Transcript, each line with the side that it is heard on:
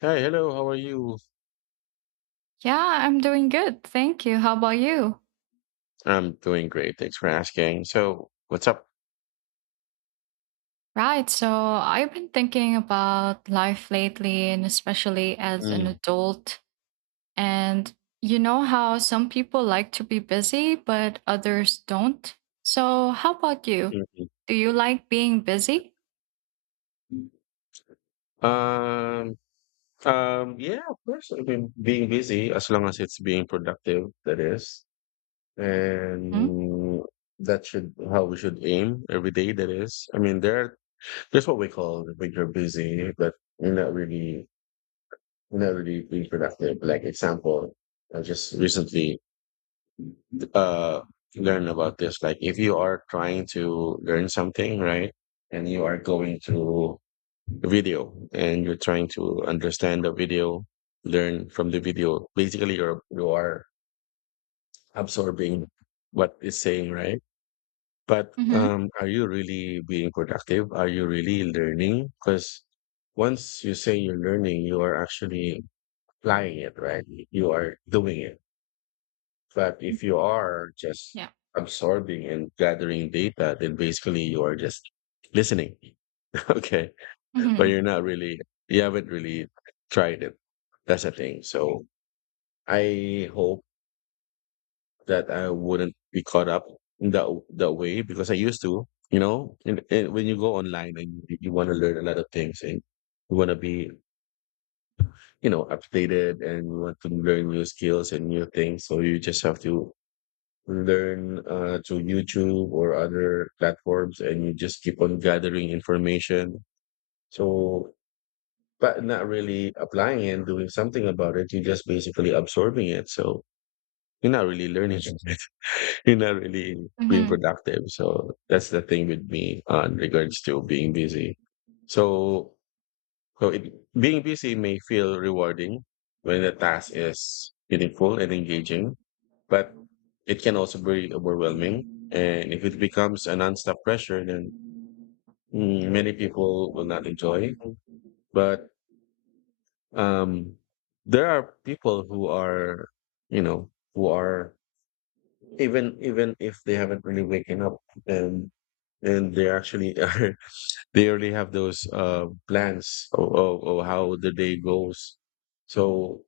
left: Hi, hello. How are you?
right: Yeah, I'm doing good. Thank you. How about you?
left: I'm doing great. Thanks for asking. So, what's up?
right: Right. So I've been thinking about life lately, and especially as an
left: Mm,
right: adult. And you know how some people like to be busy, but others don't. So how about you?
left: mhm.
right: Do you like being busy?
left: Um, yeah, of course. I mean, being busy, as long as it's being productive, that is.
right: Hmm?
left: And that should how we should aim every day, that is. I mean, there's what we call when you're busy, but you're not really you're not really being productive. Like example, I just recently uh learn about this, like if you are trying to learn something, right? And you are going through a video and you're trying to understand the video, learn from the video. Basically you are absorbing what it's saying, right? But
right: Mm-hmm.
left: are you really being productive? Are you really learning? Because once you say you're learning, you are actually applying it, right? You are doing it. But if you are just
right: Yeah.
left: absorbing and gathering data, then basically you are just listening. Okay. But you're
right: hmm
left: not really, you haven't really tried it. That's the thing. So I hope that I wouldn't be caught up in that way, because I used to, you know, and, when you go online and you want to learn a lot of things, and you want to be, you know, updated, and you want to learn new skills and new things. So you just have to learn to YouTube or other platforms, and you just keep on gathering information. So, but not really applying and doing something about it. You're just basically absorbing it. So you're not really learning from it. You're not really being
right: hmm
left: productive. So that's the thing with me in regards to being busy. So, so it, being busy may feel rewarding when the task is meaningful and engaging, but it can also be overwhelming. And if it becomes a nonstop pressure, then many people will not enjoy. But um, there are people who are, you know, who are even if they haven't really waken up, and they actually are, they already have those plans of, of how the day goes. So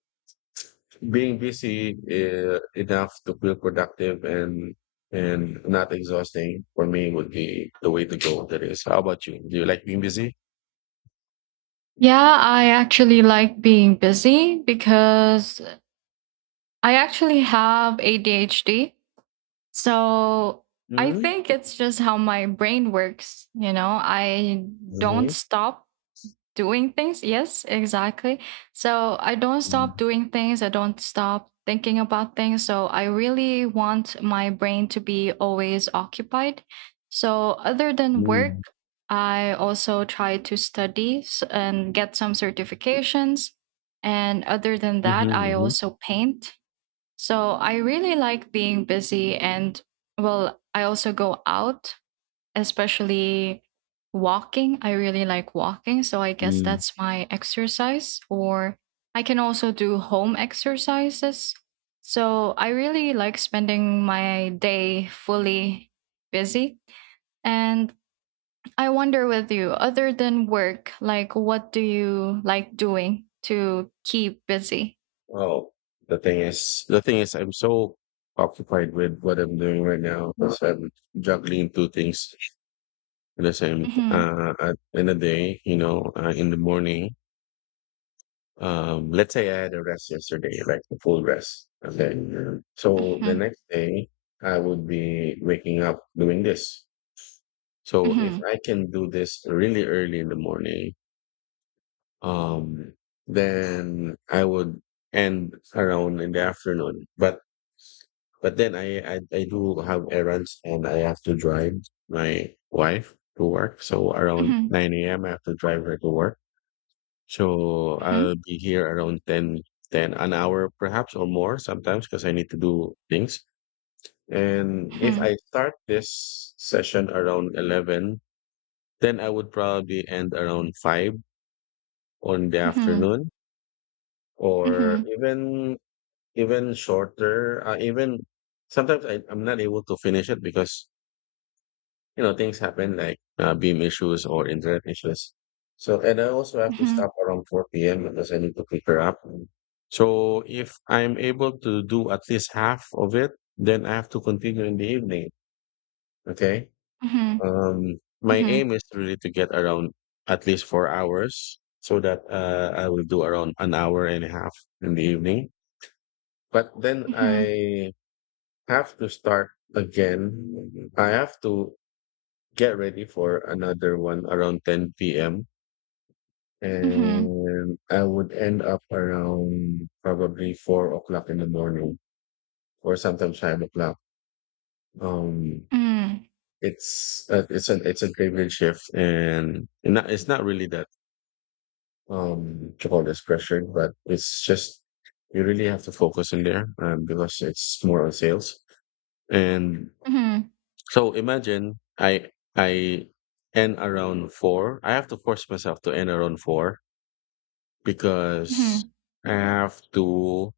left: being busy enough to feel productive and not exhausting, for me would be the way to go. That is, how about you? Do you like being busy?
right: Yeah, I actually like being busy because I actually have ADHD. So I
left: Mm-hmm.
right: think it's just how my brain works. You know, I don't
left: Mm-hmm.
right: stop doing things. Yes, exactly. So I don't stop
left: Mm-hmm.
right: doing things. I don't stop thinking about things. So I really want my brain to be always occupied. So other than work,
left: Mm-hmm.
right: I also try to study and get some certifications. And other than that, I
left: Mm-hmm.
right: also paint, so I really like being busy. And, well, I also go out, especially walking. I really like walking, so I guess
left: Mm-hmm.
right: that's my exercise. Or I can also do home exercises. So I really like spending my day fully busy. And I wonder with you, other than work, like what do you like doing to keep busy?
left: Well, the thing is, I'm so occupied with what I'm doing right now because I'm juggling two things at the
right: Mhm,
left: in the day. You know, in the morning. Let's say I had a rest yesterday, like a full rest. Okay, so the
right: mhm,
left: next day I would be waking up doing this. So if
right: mhm,
left: I can do this really early in the morning, um, then I would end around in the afternoon. But then I do have errands and I have to drive my wife to work. So around
right: mhm,
left: 9 a.m. I have to drive her to work. So
right: mhm.
left: I'll be here around 10 an hour perhaps, or more sometimes because I need to do things. And if
right: Mhm,
left: I start this session around 11, then I would probably end around 5 on the
right: mhm,
left: afternoon, or
right: mhm,
left: even shorter, even sometimes I'm not able to finish it because, you know, things happen like beam issues or internet issues. So, and I also have to
right: mhm,
left: stop around 4 p.m. because I need to pick her up. So if I'm able to do at least half of it, then I have to continue in the evening. Okay.
right: mhm,
left: Um, my
right: mhm,
left: aim is really to get around at least 4 hours, so that I will do around an hour and a half in the evening. But then
right: mhm,
left: I have to start again. I have to get ready for another one around 10 p.m.
right: mhm,
left: And I would end up around probably 4 o'clock in the morning, or sometimes 5 o'clock. Um,
right: Hmm.
left: it's a graveyard shift and not, it's not really that what you call this, pressured, but it's just you really have to focus in there, because it's more on sales. And
right: mhm,
left: so imagine I end around four. I have to force myself to end around four because
right: mhm,
left: I have to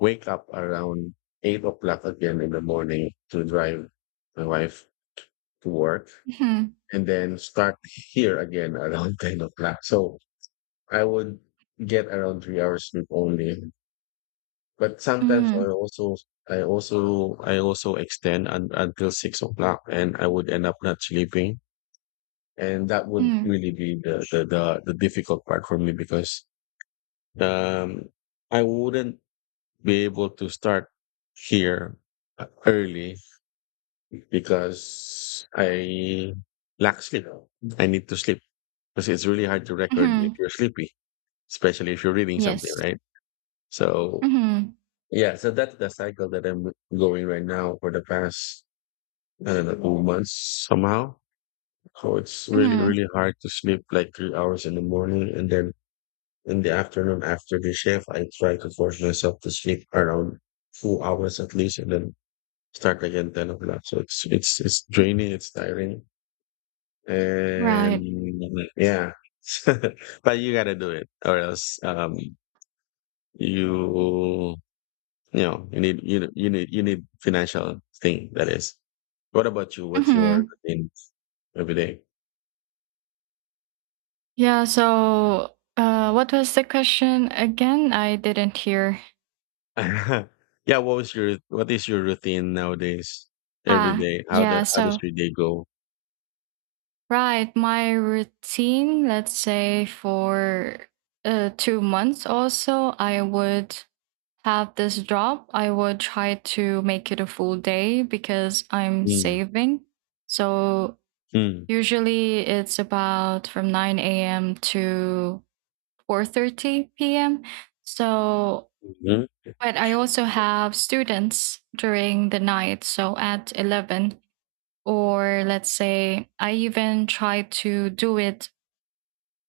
left: wake up around 8 o'clock again in the morning to drive my wife to work,
right: mhm,
left: and then start here again around 10 o'clock. So I would get around 3 hours sleep only. But sometimes I
right: mm,
left: also I also extend until 6 o'clock, and I would end up not sleeping. And that would
right: mm,
left: really be the difficult part for me because um I wouldn't be able to start here early because I lack sleep. I need to sleep because it's really hard to record if
right: mhm.
left: you're sleepy, especially if you're reading something,
right: Yes.
left: right? So
right: Mhm,
left: yeah, so that's the cycle that I'm going right now for the past, I don't know, 2 months somehow. So it's really,
right: mhm.
left: really hard to sleep like 3 hours in the morning, and then in the afternoon after the shift I try to force myself to sleep around 2 hours at least, and then start again 10 o'clock. So it's draining, it's tiring. And
right: Right.
left: yeah. But you gotta do it, or else you, you know, you need financial thing, that is. What about you? What's your
right: Mhm.
left: routine every day?
right: Yeah, so what was the question again? I didn't hear.
left: Yeah, what was your, what is your routine nowadays? Every
right: Ah,
left: day.
right: yeah,
left: How does
right: so
left: your day go?
right: right, my routine, let's say for 2 months also, I would have this job. I would try to make it a full day because I'm
left: Mm,
right: saving. So
left: mm,
right: usually it's about from 9 a.m. to 4:30 p.m. So,
left: mhm.
right: but I also have students during the night, so at 11, or let's say I even try to do it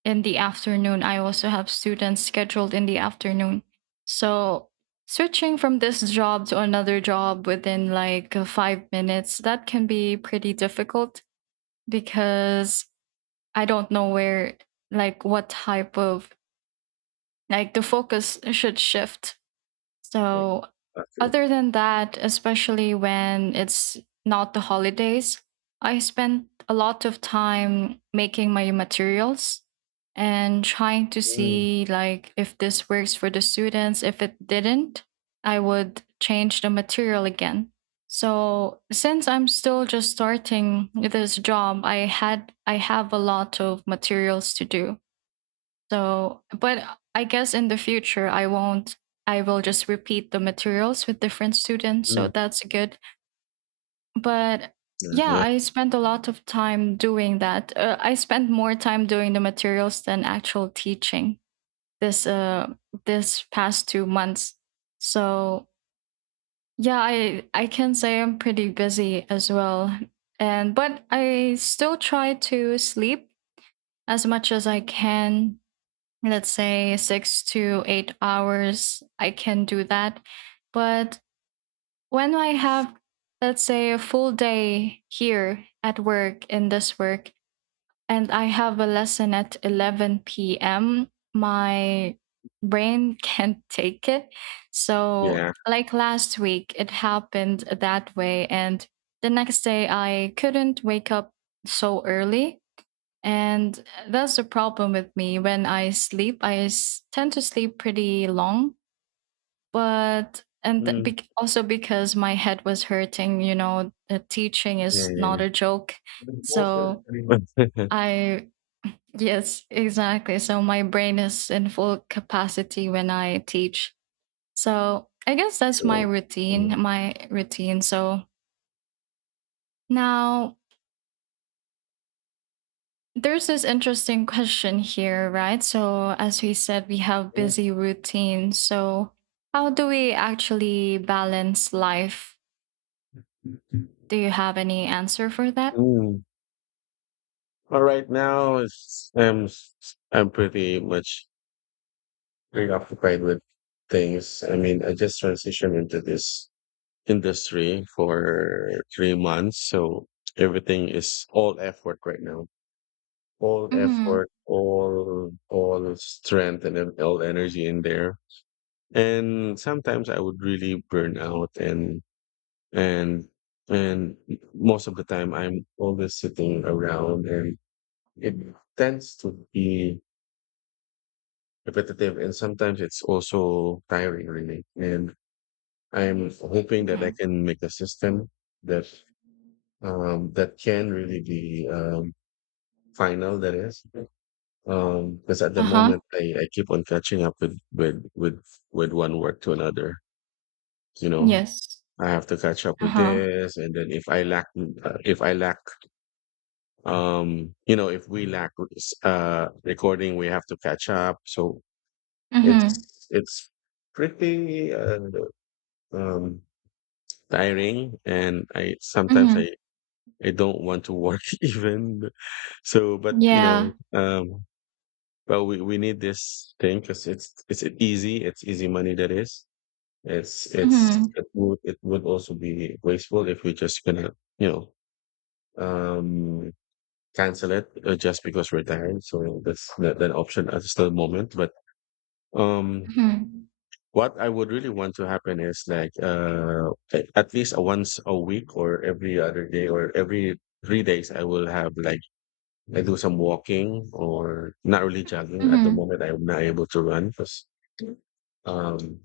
right: in the afternoon. I also have students scheduled in the afternoon. So switching from this job to another job within like 5 minutes, that can be pretty difficult because I don't know where, like, what type of, like, the focus should shift. So,
left: Okay.
right: other than that, especially when it's not the holidays, I spent a lot of time making my materials and trying to
left: Mm,
right: see like if this works for the students. If it didn't, I would change the material again. So, since I'm still just starting this job, I have a lot of materials to do. So, but I guess in the future, I won't, I will just repeat the materials with different students.
left: mm,
right: So
left: mm.
right: that's good. But
left: Yeah.
right: yeah,
left: Yeah.
right: I spent a lot of time doing that. I spent more time doing the materials than actual teaching this uh this past 2 months. So, yeah, I can say I'm pretty busy as well. And but I still try to sleep as much as I can, let's say 6 to 8 hours, I can do that. But when I have, let's say, a full day here at work in this work, and I have a lesson at 11 p.m., my brain can't take it. So,
left: Yeah.
right: like last week, it happened that way. And the next day, I couldn't wake up so early, and that's the problem with me. When I sleep, I tend to sleep pretty long, but and
left: Mm.
right: also because my head was hurting, you know, the teaching is not
left: Yeah.
right: a joke. So I, yes, exactly. So my brain is in full capacity when I teach. So I guess that's my
left: Mm,
right: routine, my routine. So now there's this interesting question here, right? So, as we said, we have busy routines. So, how do we actually balance life? Do you have any answer for that?
left: mm. But right now, I'm pretty much preoccupied with things. I mean, I just transitioned into this industry for 3 months, so everything is all effort right now. All
right: Mm-hmm.
left: effort, all strength, and then all energy in there. And sometimes I would really burn out, and and most of the time I'm always sitting around, and it tends to be repetitive, and sometimes it's also tiring really. And I'm hoping that I
right: Mm-hmm.
left: can make a system that that can really be final, that is, because at the
right: Uh huh.
left: moment I keep on catching up with with one work to another, you know.
right: Yes.
left: I have to catch up
right: Uh
left: with
right: huh.
left: this, and then if I lack if I lack, you know, if we lack recording, we have to catch up. So
right: Mm-hmm.
left: it's pretty um tiring, and I sometimes
right: Mm-hmm.
left: I don't want to work even. So but you know,
right: Yeah.
left: um well, we need this thing because it's easy, it's easy money, that is.
right: Mm-hmm.
left: It would, it would also be wasteful if we just gonna, you know, um cancel it just because we're tired. So that's that, that option at the moment. But um,
right: Mm-hmm.
left: what I would really want to happen is like, at least a once a week, or every other day, or every 3 days, I will have like I do some walking, or not really jogging. At the
right: Mm-hmm.
left: moment, I'm not able to run because um,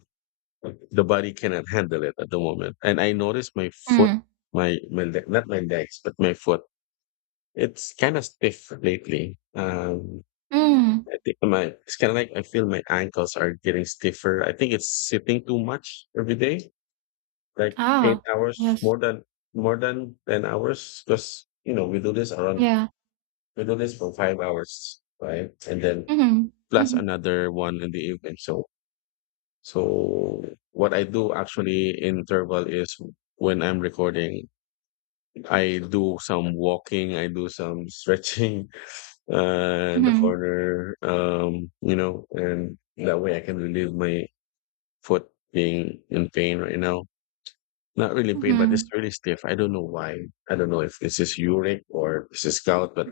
left: the body cannot handle it at the moment. And I noticed my foot,
right: Mm-hmm.
left: my leg, not my legs, but my foot. It's kind of stiff lately.
right: Mm-hmm.
left: I think my it's kind of like I feel my ankles are getting stiffer. I think it's sitting too much every day, like eight
right: Ah.
left: hours
right: Yes.
left: more than 10 hours. Because you know
right: Yeah.
left: we do this for 5 hours, right? And then
right: Mm-hmm.
left: plus
right: Mm-hmm.
left: another one in the evening. So so what I do actually in interval is, when I'm recording, I do some walking, I do some stretching, in the
right: Mm-hmm.
left: corner, you know, and that way I can relieve my foot being in pain right now. Not really pain, but it's
right: Mm-hmm.
left: really stiff. I don't know why. I don't know if this is uric or this is gout, but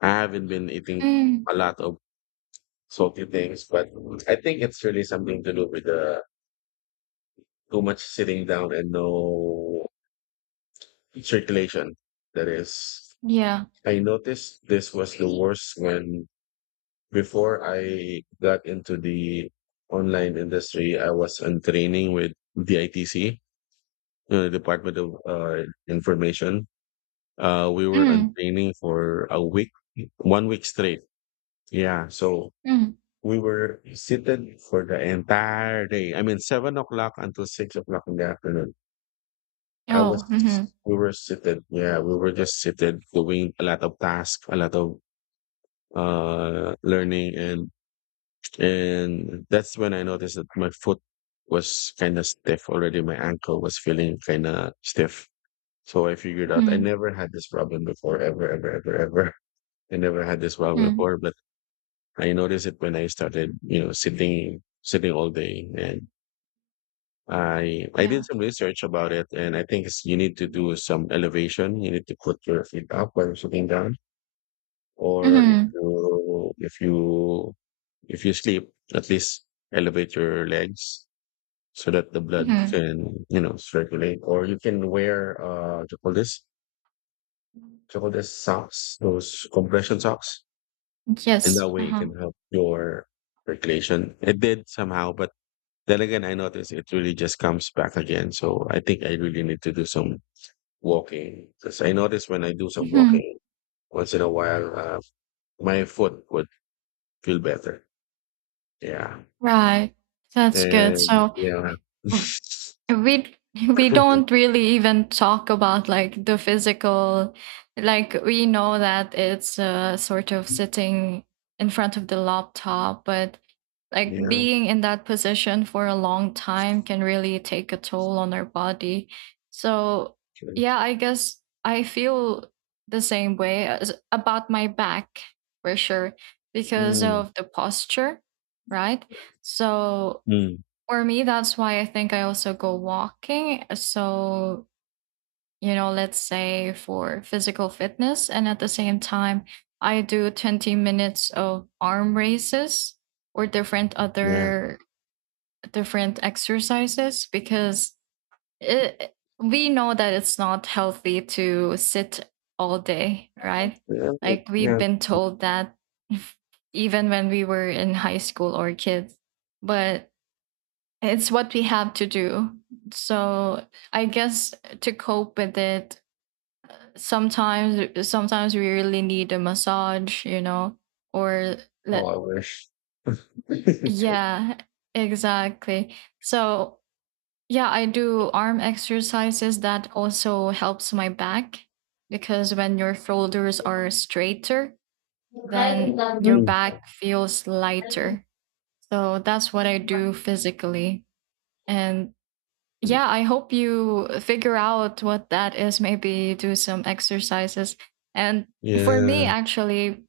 left: I haven't been eating
right: Mm.
left: a lot of salty things. But I think it's really something to do with the too much sitting down and no circulation. That is,
right: Yeah.
left: I noticed this was the worst when, before I got into the online industry, I was in training with the ITC, the Department of Information. We were on
right: Mm.
left: training for a week, 1 week straight. Yeah. So
right: Mm.
left: we were seated for the entire day. I mean, 7 o'clock until 6 o'clock in the afternoon. I
right: Oh. Mm-hmm.
left: was, we were seated. Yeah. We were just seated doing a lot of tasks, a lot of learning. And that's when I noticed that my foot was kind of stiff already. My ankle was feeling kind of stiff. So I figured out I
right: Mm-hmm.
left: never had this problem before, ever, ever, ever, ever. I never had this problem
right: Mhm.
left: before, but I noticed it when I started, sitting all day. And I did
right: Yeah.
left: some research about it. And I think it's, you need to do some elevation. You need to put your feet up while you're sitting down. Or
right: Mhm.
left: if you sleep, at least elevate your legs so that the blood
right: Mhm.
left: can, you know, circulate, or you can wear, what you call this, what you call this, socks, those compression socks, and that
right: Yes.
left: way it can
right: Uh-huh.
left: help your circulation. It did somehow, but then again, I noticed it really just comes back again. So I think I really need to do some walking, because I noticed when I do some
right: Mhm.
left: walking once in a while, my foot would feel better. Yeah.
right: Right. That's good.
left: And
right: So
left: yeah.
right: we we don't really even talk about like the physical, like we know that it's sort of sitting in front of the laptop, but like
left: Yeah,
right: being in that position for a long time can really take a toll on our body. So
left: okay.
right: yeah, I guess I feel the same way as about my back, for sure, because
left: mm,
right: of the posture, right? So
left: mm,
right: for me, that's why I think I also go walking. So, you know, let's say for physical fitness. And at the same time, I do 20 minutes of arm raises or different
left: yeah.
right: other different exercises because it, we know that it's not healthy to sit all day, right?
left: Yeah,
right: Like we've
left: yeah.
right: been told that even when we were in high school or kids. But it's what we have to do. So I guess to cope with it, sometimes we really need a massage, you know, or
left: Oh,
right: let,
left: I wish.
right: yeah, exactly. So yeah, I do arm exercises that also helps my back because when your shoulders are straighter, then your
left: Mm.
right: back feels lighter. So that's what I do physically. And yeah,
left: Mm.
right: I hope you figure out what that is, maybe do some exercises. And for me
left: Yeah.
right: actually,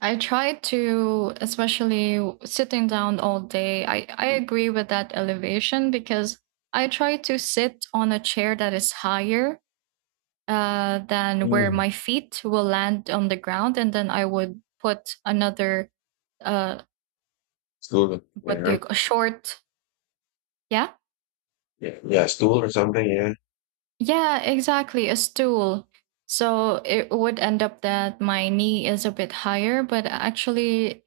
right: I try to, especially sitting down all day, I agree with that elevation because I try to sit on a chair that is higher than where
left: Mm.
right: my feet will land on the ground, and then I would put another uh,
left: Stool.
right: what do
left: Yeah.
right: you, a short, yeah.
left: Yeah. Yeah. Stool or something. Yeah.
right: Yeah, exactly. A stool. So it would end up that my knee is a bit higher, but actually,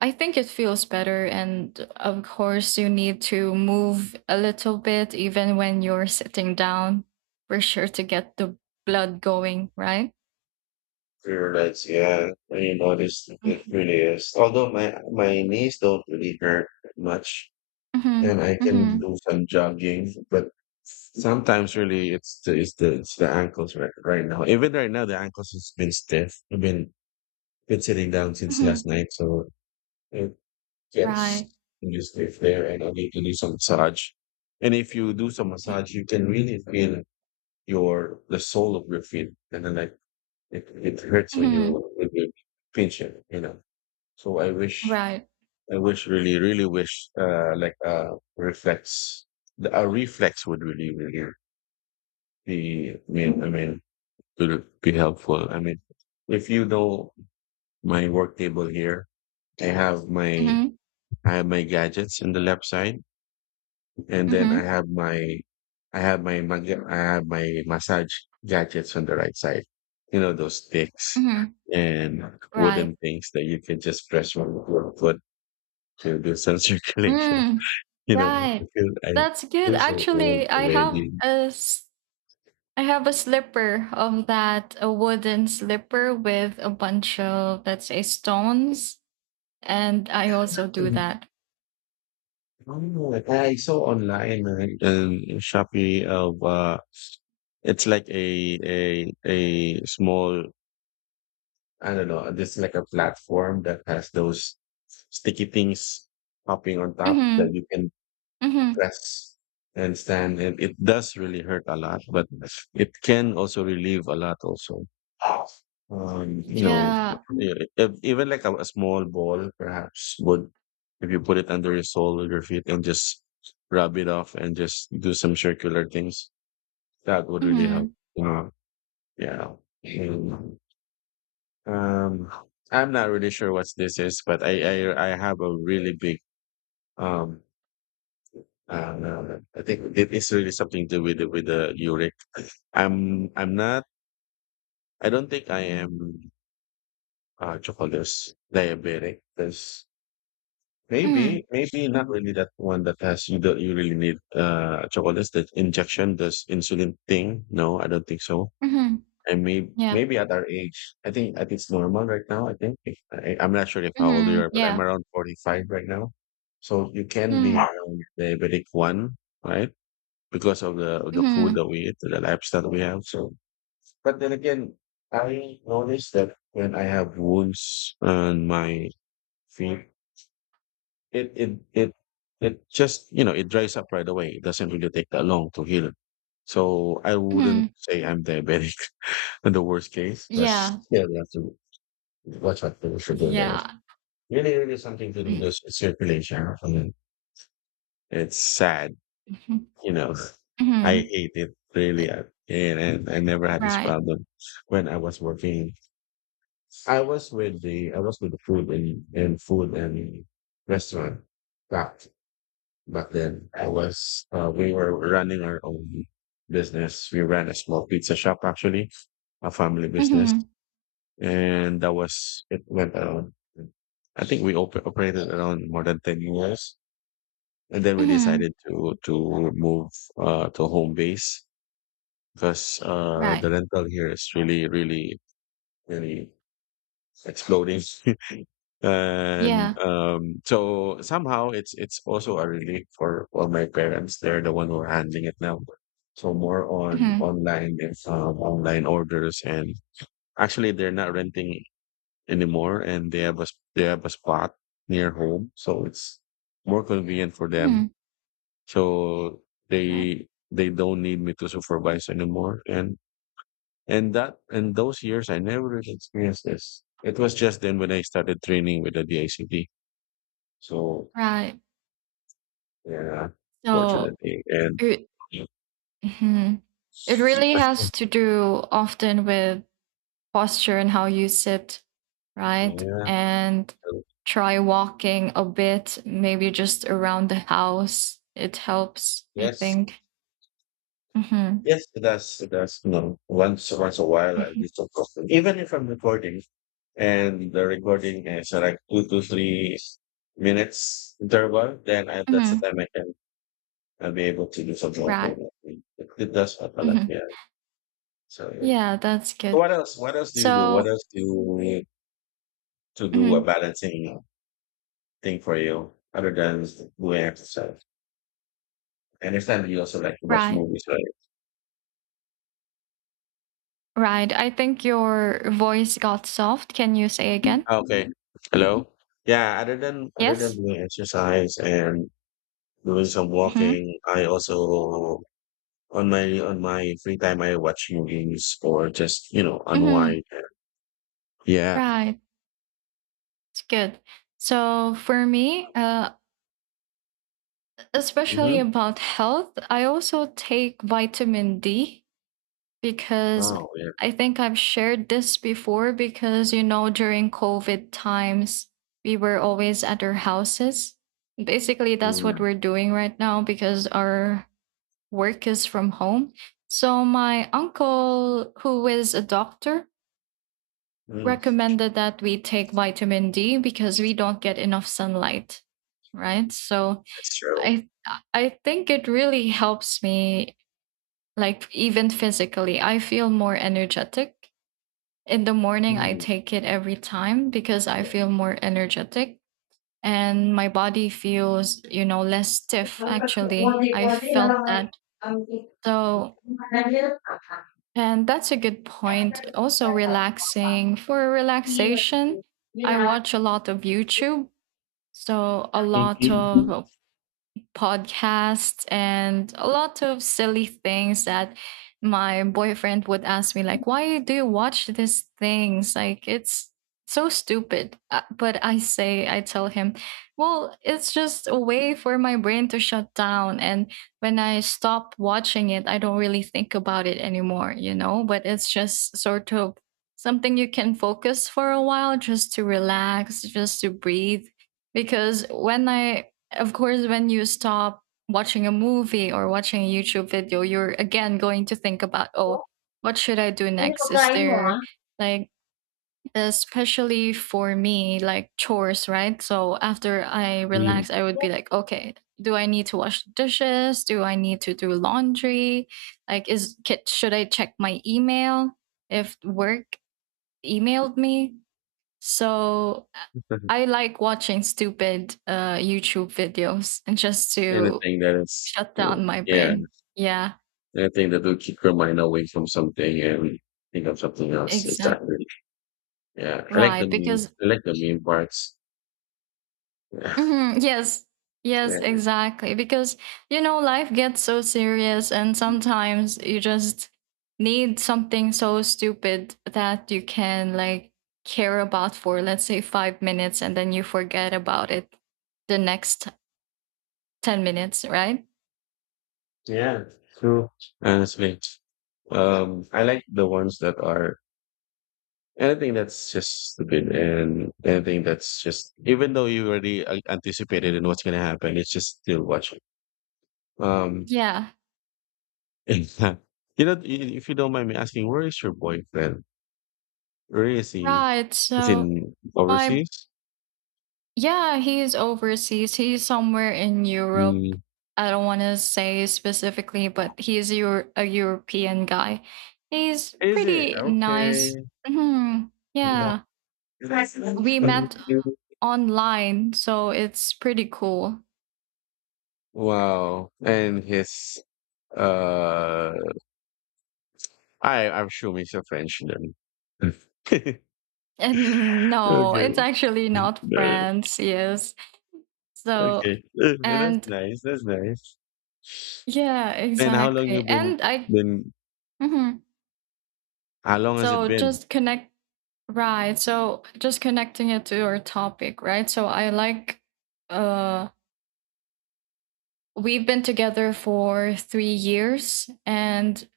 right: I think it feels better. And of course, you need to move a little bit, even when you're sitting down, for sure to get the blood going, right?
left: For your legs. Yeah. When you notice, it
right: Mhm.
left: really is. Although my knees don't really hurt much,
right: Mhm.
left: and I can
right: Mhm.
left: do some jogging, but sometimes really it's the ankles right right now. Even right now, the ankles has been stiff. I've been sitting down since last
right: Mhm.
left: night, so it. Yes,
right: Right.
left: you just live there and you need to do some massage. And if you do some massage, you can really feel your the sole of your feet, and then like it hurts when you
right: Mhm.
left: when you pinch it, you know. So
right: Right.
left: I wish really, really wish, like reflex, a reflex would really, really be. Would be helpful. I mean, if you know my work table here, I have my
right: Mhm.
left: I have my gadgets in the left side, and then I
right: Mhm.
left: have my I have my massage gadgets on the right side. You know, those sticks
right: Mhm.
left: and
right: Right.
left: wooden things that you can just press with your foot to do some circulation.
right: Mm.
left: You know, I
right: Right.
left: feel I
right: That's good.
left: feel so old
right: Actually,
left: already.
right: I have a slipper of that, a wooden slipper with a bunch of, let's say, stones. And I also do
left: Mm.
right: that.
left: Oh, I saw online, in Shopee, of it's like a small, I don't know, this like a platform that has those sticky things popping on top that
right: Mm-hmm.
left: you can
right: Mm-hmm.
left: press and stand. And it does really hurt a lot, but it can also relieve a lot also. You know,
right: Yeah.
left: e- even like a small ball perhaps would, if you put it under your sole of your feet and just rub it off and just do some circular things, that would really
right: Mm-hmm.
left: help. Uh, yeah. Mm. Um, I'm not really sure what this is, but I have a really big um. No, no, I think it is really something to do with with the uric. I'm not. I don't think I am, chocolate, diabetic. Because
right: Mm-hmm.
left: maybe not really that one that has you that you really need, chocolate, that injection, this insulin thing. No, I don't think so.
right: Mm-hmm.
left: And maybe
right: Yeah.
left: maybe at our age, I think it's normal right now. I think I'm not sure if how old you
right: Mm-hmm.
left: are, but I'm
right: Yeah.
left: around 45 right now. So you can be
right: Mm-hmm.
left: around diabetic one, right? Because of the food
right: Mm-hmm.
left: that we eat, the lifestyle we have. So, but then again, I noticed that when I have wounds on my feet, it it it it just, you know, it dries up right away. It doesn't really take that long to heal. So I wouldn't
right: Mm-hmm.
left: say I'm diabetic in the worst case. But
right: Yeah.
left: yeah, we have to watch out for the sugar.
right: Yeah.
left: Really, really something to do with this circulation. I mean, it's sad,
right: Mm-hmm.
left: you know. I
right: Mm-hmm.
left: hate it really. And I never had this
right: Right.
left: problem when I was working. I was with the food and restaurant back back then. I was, we were running our own business. We ran a small pizza shop actually, a family business,
right: Mm-hmm.
left: and that was it went around. I think we operated around more than 10 years, and then we
right: Mm-hmm.
left: decided to move, to home base, because the
right: Right.
left: rental here is really really exploding, and
right: Yeah.
left: so somehow it's also a relief for all my parents. They're the one who are handling it now, so more on
right: Mm-hmm.
left: online and, online orders and. Actually, they're not renting anymore, and they have they have a spot near home, so it's more convenient for them.
right: Mm-hmm.
left: So
right: Right.
left: they don't need me to supervise anymore, and that and those years I never really experienced this. It was just then when I started training with the DICD. So
right: Right.
left: yeah,
right: So
left: fortunately, and yeah.
right: hmm it really has to do often with posture and how you sit, right?
left: Yeah,
right: And
left: so,
right: try walking a bit, maybe just around the house. It helps, I
left: yes.
right: think. hmm
left: Yes, it does. It does. No, once once a while I do
right: hmm
left: some often. Even if I'm recording and the recording is, like 2 to 3 minutes interval, then that's the
right: hmm
left: time I can, I'll be able to do some like.
right: Right.
left: It, it does happen like,
right: hmm
left: yeah. So yeah.
right: Yeah, that's
left: So
right: good.
left: what else? What else do you do? What
right: So,
left: else do you need to do a
right: mhm,
left: balancing thing for you, other than doing exercise? And if time, you also like to watch
right: right,
left: movies, right?
right: right. I think your voice got soft. Can you say again?
left: Okay. Hello? Yeah, other than
right: Yes.
left: doing exercise and doing some
right: hmm
left: walking. I also, on my free time, I watch movies or just, you know,
right: hmm
left: unwind. Yeah.
right: Right. It's good. So for me, especially
left: Mm-hmm.
right: about health, I also take vitamin D because
left: Oh yeah.
right: I think I've shared this before because, you know, during COVID times, we were always at our houses. Basically, that's what
left: Mm,
right: we're doing right now because our work is from home. So, my uncle, who is a doctor,
left: mm,
right: recommended that we take vitamin D because we don't get enough sunlight, right? So,
left: that's true.
right: I I think it really helps me, like even physically. I feel more energetic. In the morning I
left: Mm.
right: take it every time because I feel more energetic and my body feels, you know, less stiff actually. I
left: Mhm.
right: felt
left: Mm.
right: that. So, and that's a good point. Also relaxing, for relaxation. I watch a lot of YouTube. So a lot of podcasts and a lot of silly things that my boyfriend would ask me, like why do you watch these things, like it's so stupid. But I say, I tell him, well, it's just a way for my brain to shut down. And when I stop watching it, I don't really think about it anymore, you know, but it's just sort of something you can focus for a while, just to relax, just to breathe. Because when I of course, when you stop watching a movie or watching a YouTube video, you're again going to think about, oh, what should I do next? Is there like, especially for me, like chores, right? So after I relax, I would be like, okay, do I need to wash dishes? Do I need to do laundry? Like, should I check my email if work emailed me? So I like watching stupid YouTube videos, and just to
left: Anything that is.
right: shut down my
left: Yeah.
right: brain. Yeah,
left: Anything that will keep your mind away from something and think of something else.
right: exactly.
left: Exactly. Yeah. I like the
right: Right.
left: meme. I like the meme parts. Yeah.
right: Yes, yes,
left: Yeah.
right: exactly. Because, you know, life gets so serious, and sometimes you just need something so stupid that you can, like, care about for, let's say, 5 minutes, and then you forget about it the next 10 minutes, right?
left: Yeah. True. Honestly. I like the ones that are anything that's just stupid, and anything that's just, even though you already, anticipated in what's going to happen, it's just still watching. Um,
right: Yeah,
left: you know, if you don't mind me asking, where is your boyfriend? Where is he?
right: right.
left: Is he
right: So
left: in
right: my
left: overseas?
right: yeah, he's overseas. He's somewhere in Europe.
left: Hmm.
right: I don't want to say specifically, but he's a European guy. He's
left: Is it?
right: pretty nice.
left: Okay.
right: hmm
left: Yeah.
right: Yeah. We met online, so it's pretty cool.
left: Wow. And his, uh I'm sure he's a Frenchman.
right: And no,
left: Okay.
right: it's actually not
left: No,
right: France, yes. So
left: okay. That's
right: and
left: nice. That's nice.
right: yeah,
left: And how long you
right: exactly.
left: been
right: And I,
left: been
right: mhm.
left: how long has it
right: so
left: been?
right: just connect right. So just connecting it to our topic, right? So I like, uh we've been together for 3 years, and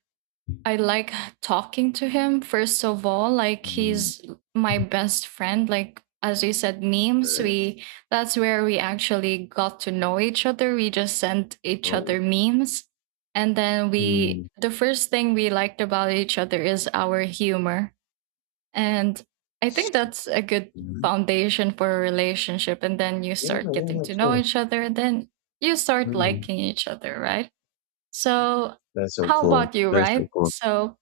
right: I like talking to him, first of all. Like,
left: Mm,
right: he's my best friend, like as you said, memes,
left: nice.
right: we that's where we actually got to know each other. We just sent each
left: Oh.
right: other memes, and then we
left: Mm.
right: the first thing we liked about each other is our humor. And I think that's a good
left: Mm.
right: foundation for a relationship. And then you
left: Yeah,
right: start getting
left: yeah,
right: to know
left: sure.
right: each other, and then you start
left: Mm.
right: liking each other, right? So,
left: That's so
right: how
left: cool.
right: about you,
left: That's so
right: right?
left: cool.
right: So,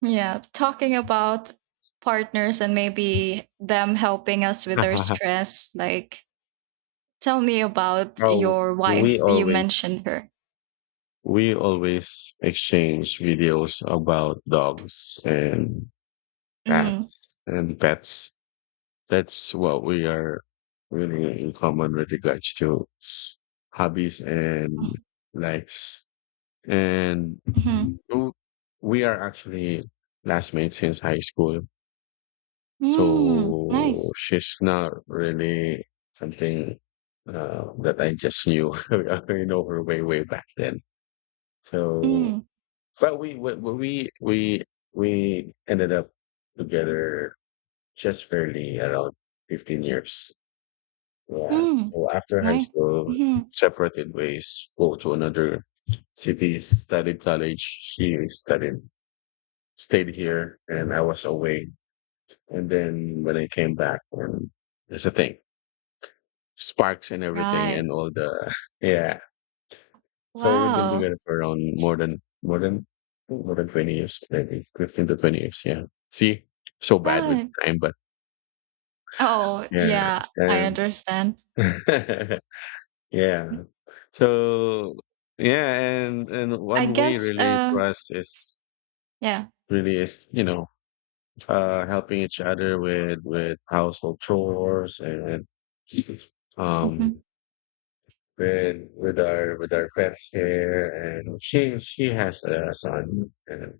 right: yeah, talking about partners and maybe them helping us with our stress. Like, tell me about
left: Oh,
right: your
left: we
right: wife. You
left: always
right: mentioned her.
left: we always exchange videos about dogs and
right: Mm.
left: cats and pets. That's what we are really in common with regards to hobbies and likes. And
right: Mm-hmm.
left: w- we are actually classmates since high school.
right: Mm.
left: So
right: Nice.
left: she's not really something, that I just knew. I already know her way, way back then. So.
right: Mm.
left: But we ended up together just fairly around 15 years. Yeah.
right: Mm.
left: So after high
right: Nice.
left: school,
right: hmm
left: separated ways, go to another city, studied college. She studied, stayed here, and I was away. And then when I came back, and that's the thing, sparks and everything,
right: Right.
left: and all the, yeah. So we've been doing
right: Wow.
left: it for around more than 20 years, maybe 15 to 20 years. Yeah. See, so bad with
right: Right.
left: time, but
right: Oh,
left: yeah.
right: yeah, I
left: And
right: understand.
left: yeah. So yeah, and
right: I
left: one way
right: guess,
left: really for us is
right: yeah.
left: really is, you know, helping each other with household chores and, um
right: hmm
left: with our pets here, and she has a son. And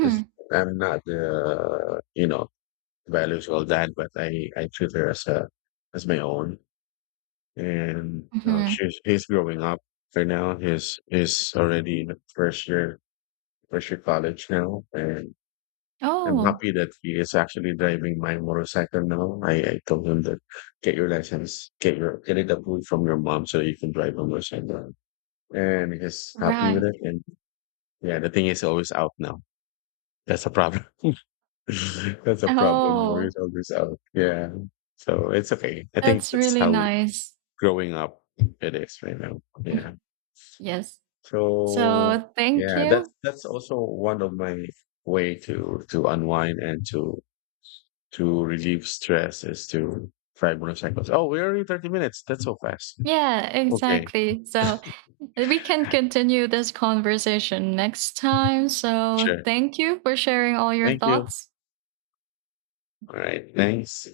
left: it's, I'm not the, you know, values all that, but I treat her as a, as my own. And,
right: hmm
left: she's he's growing up right now. He's already in the first year, college now, and I'm
right: Oh,
left: happy that he is actually driving my motorcycle now. I told him that get your license, get your get it approved from your mom so you can drive a motorcycle, and he's happy
right: right.
left: with it. And yeah, the thing is always out now. That's a problem. That's a problem, no, you
right: Oh,
left: always out. Yeah. So it's okay. I think
right: that's
left: that's
right: really
left: how
right: nice.
left: growing up it is right now. Yeah.
right: Mhm. Yes.
left: So
right: So thank
left: yeah,
right: you.
left: that's also one of my way to unwind and to relieve stress is to five motorcycles. Oh, we're already 30 minutes. That's so fast.
right: Yeah,
left: Okay,
right: exactly. So we can continue this conversation next time. So
left: sure.
right: thank you for sharing all your
left: Thank you.
right: thoughts.
left: All right. Thanks.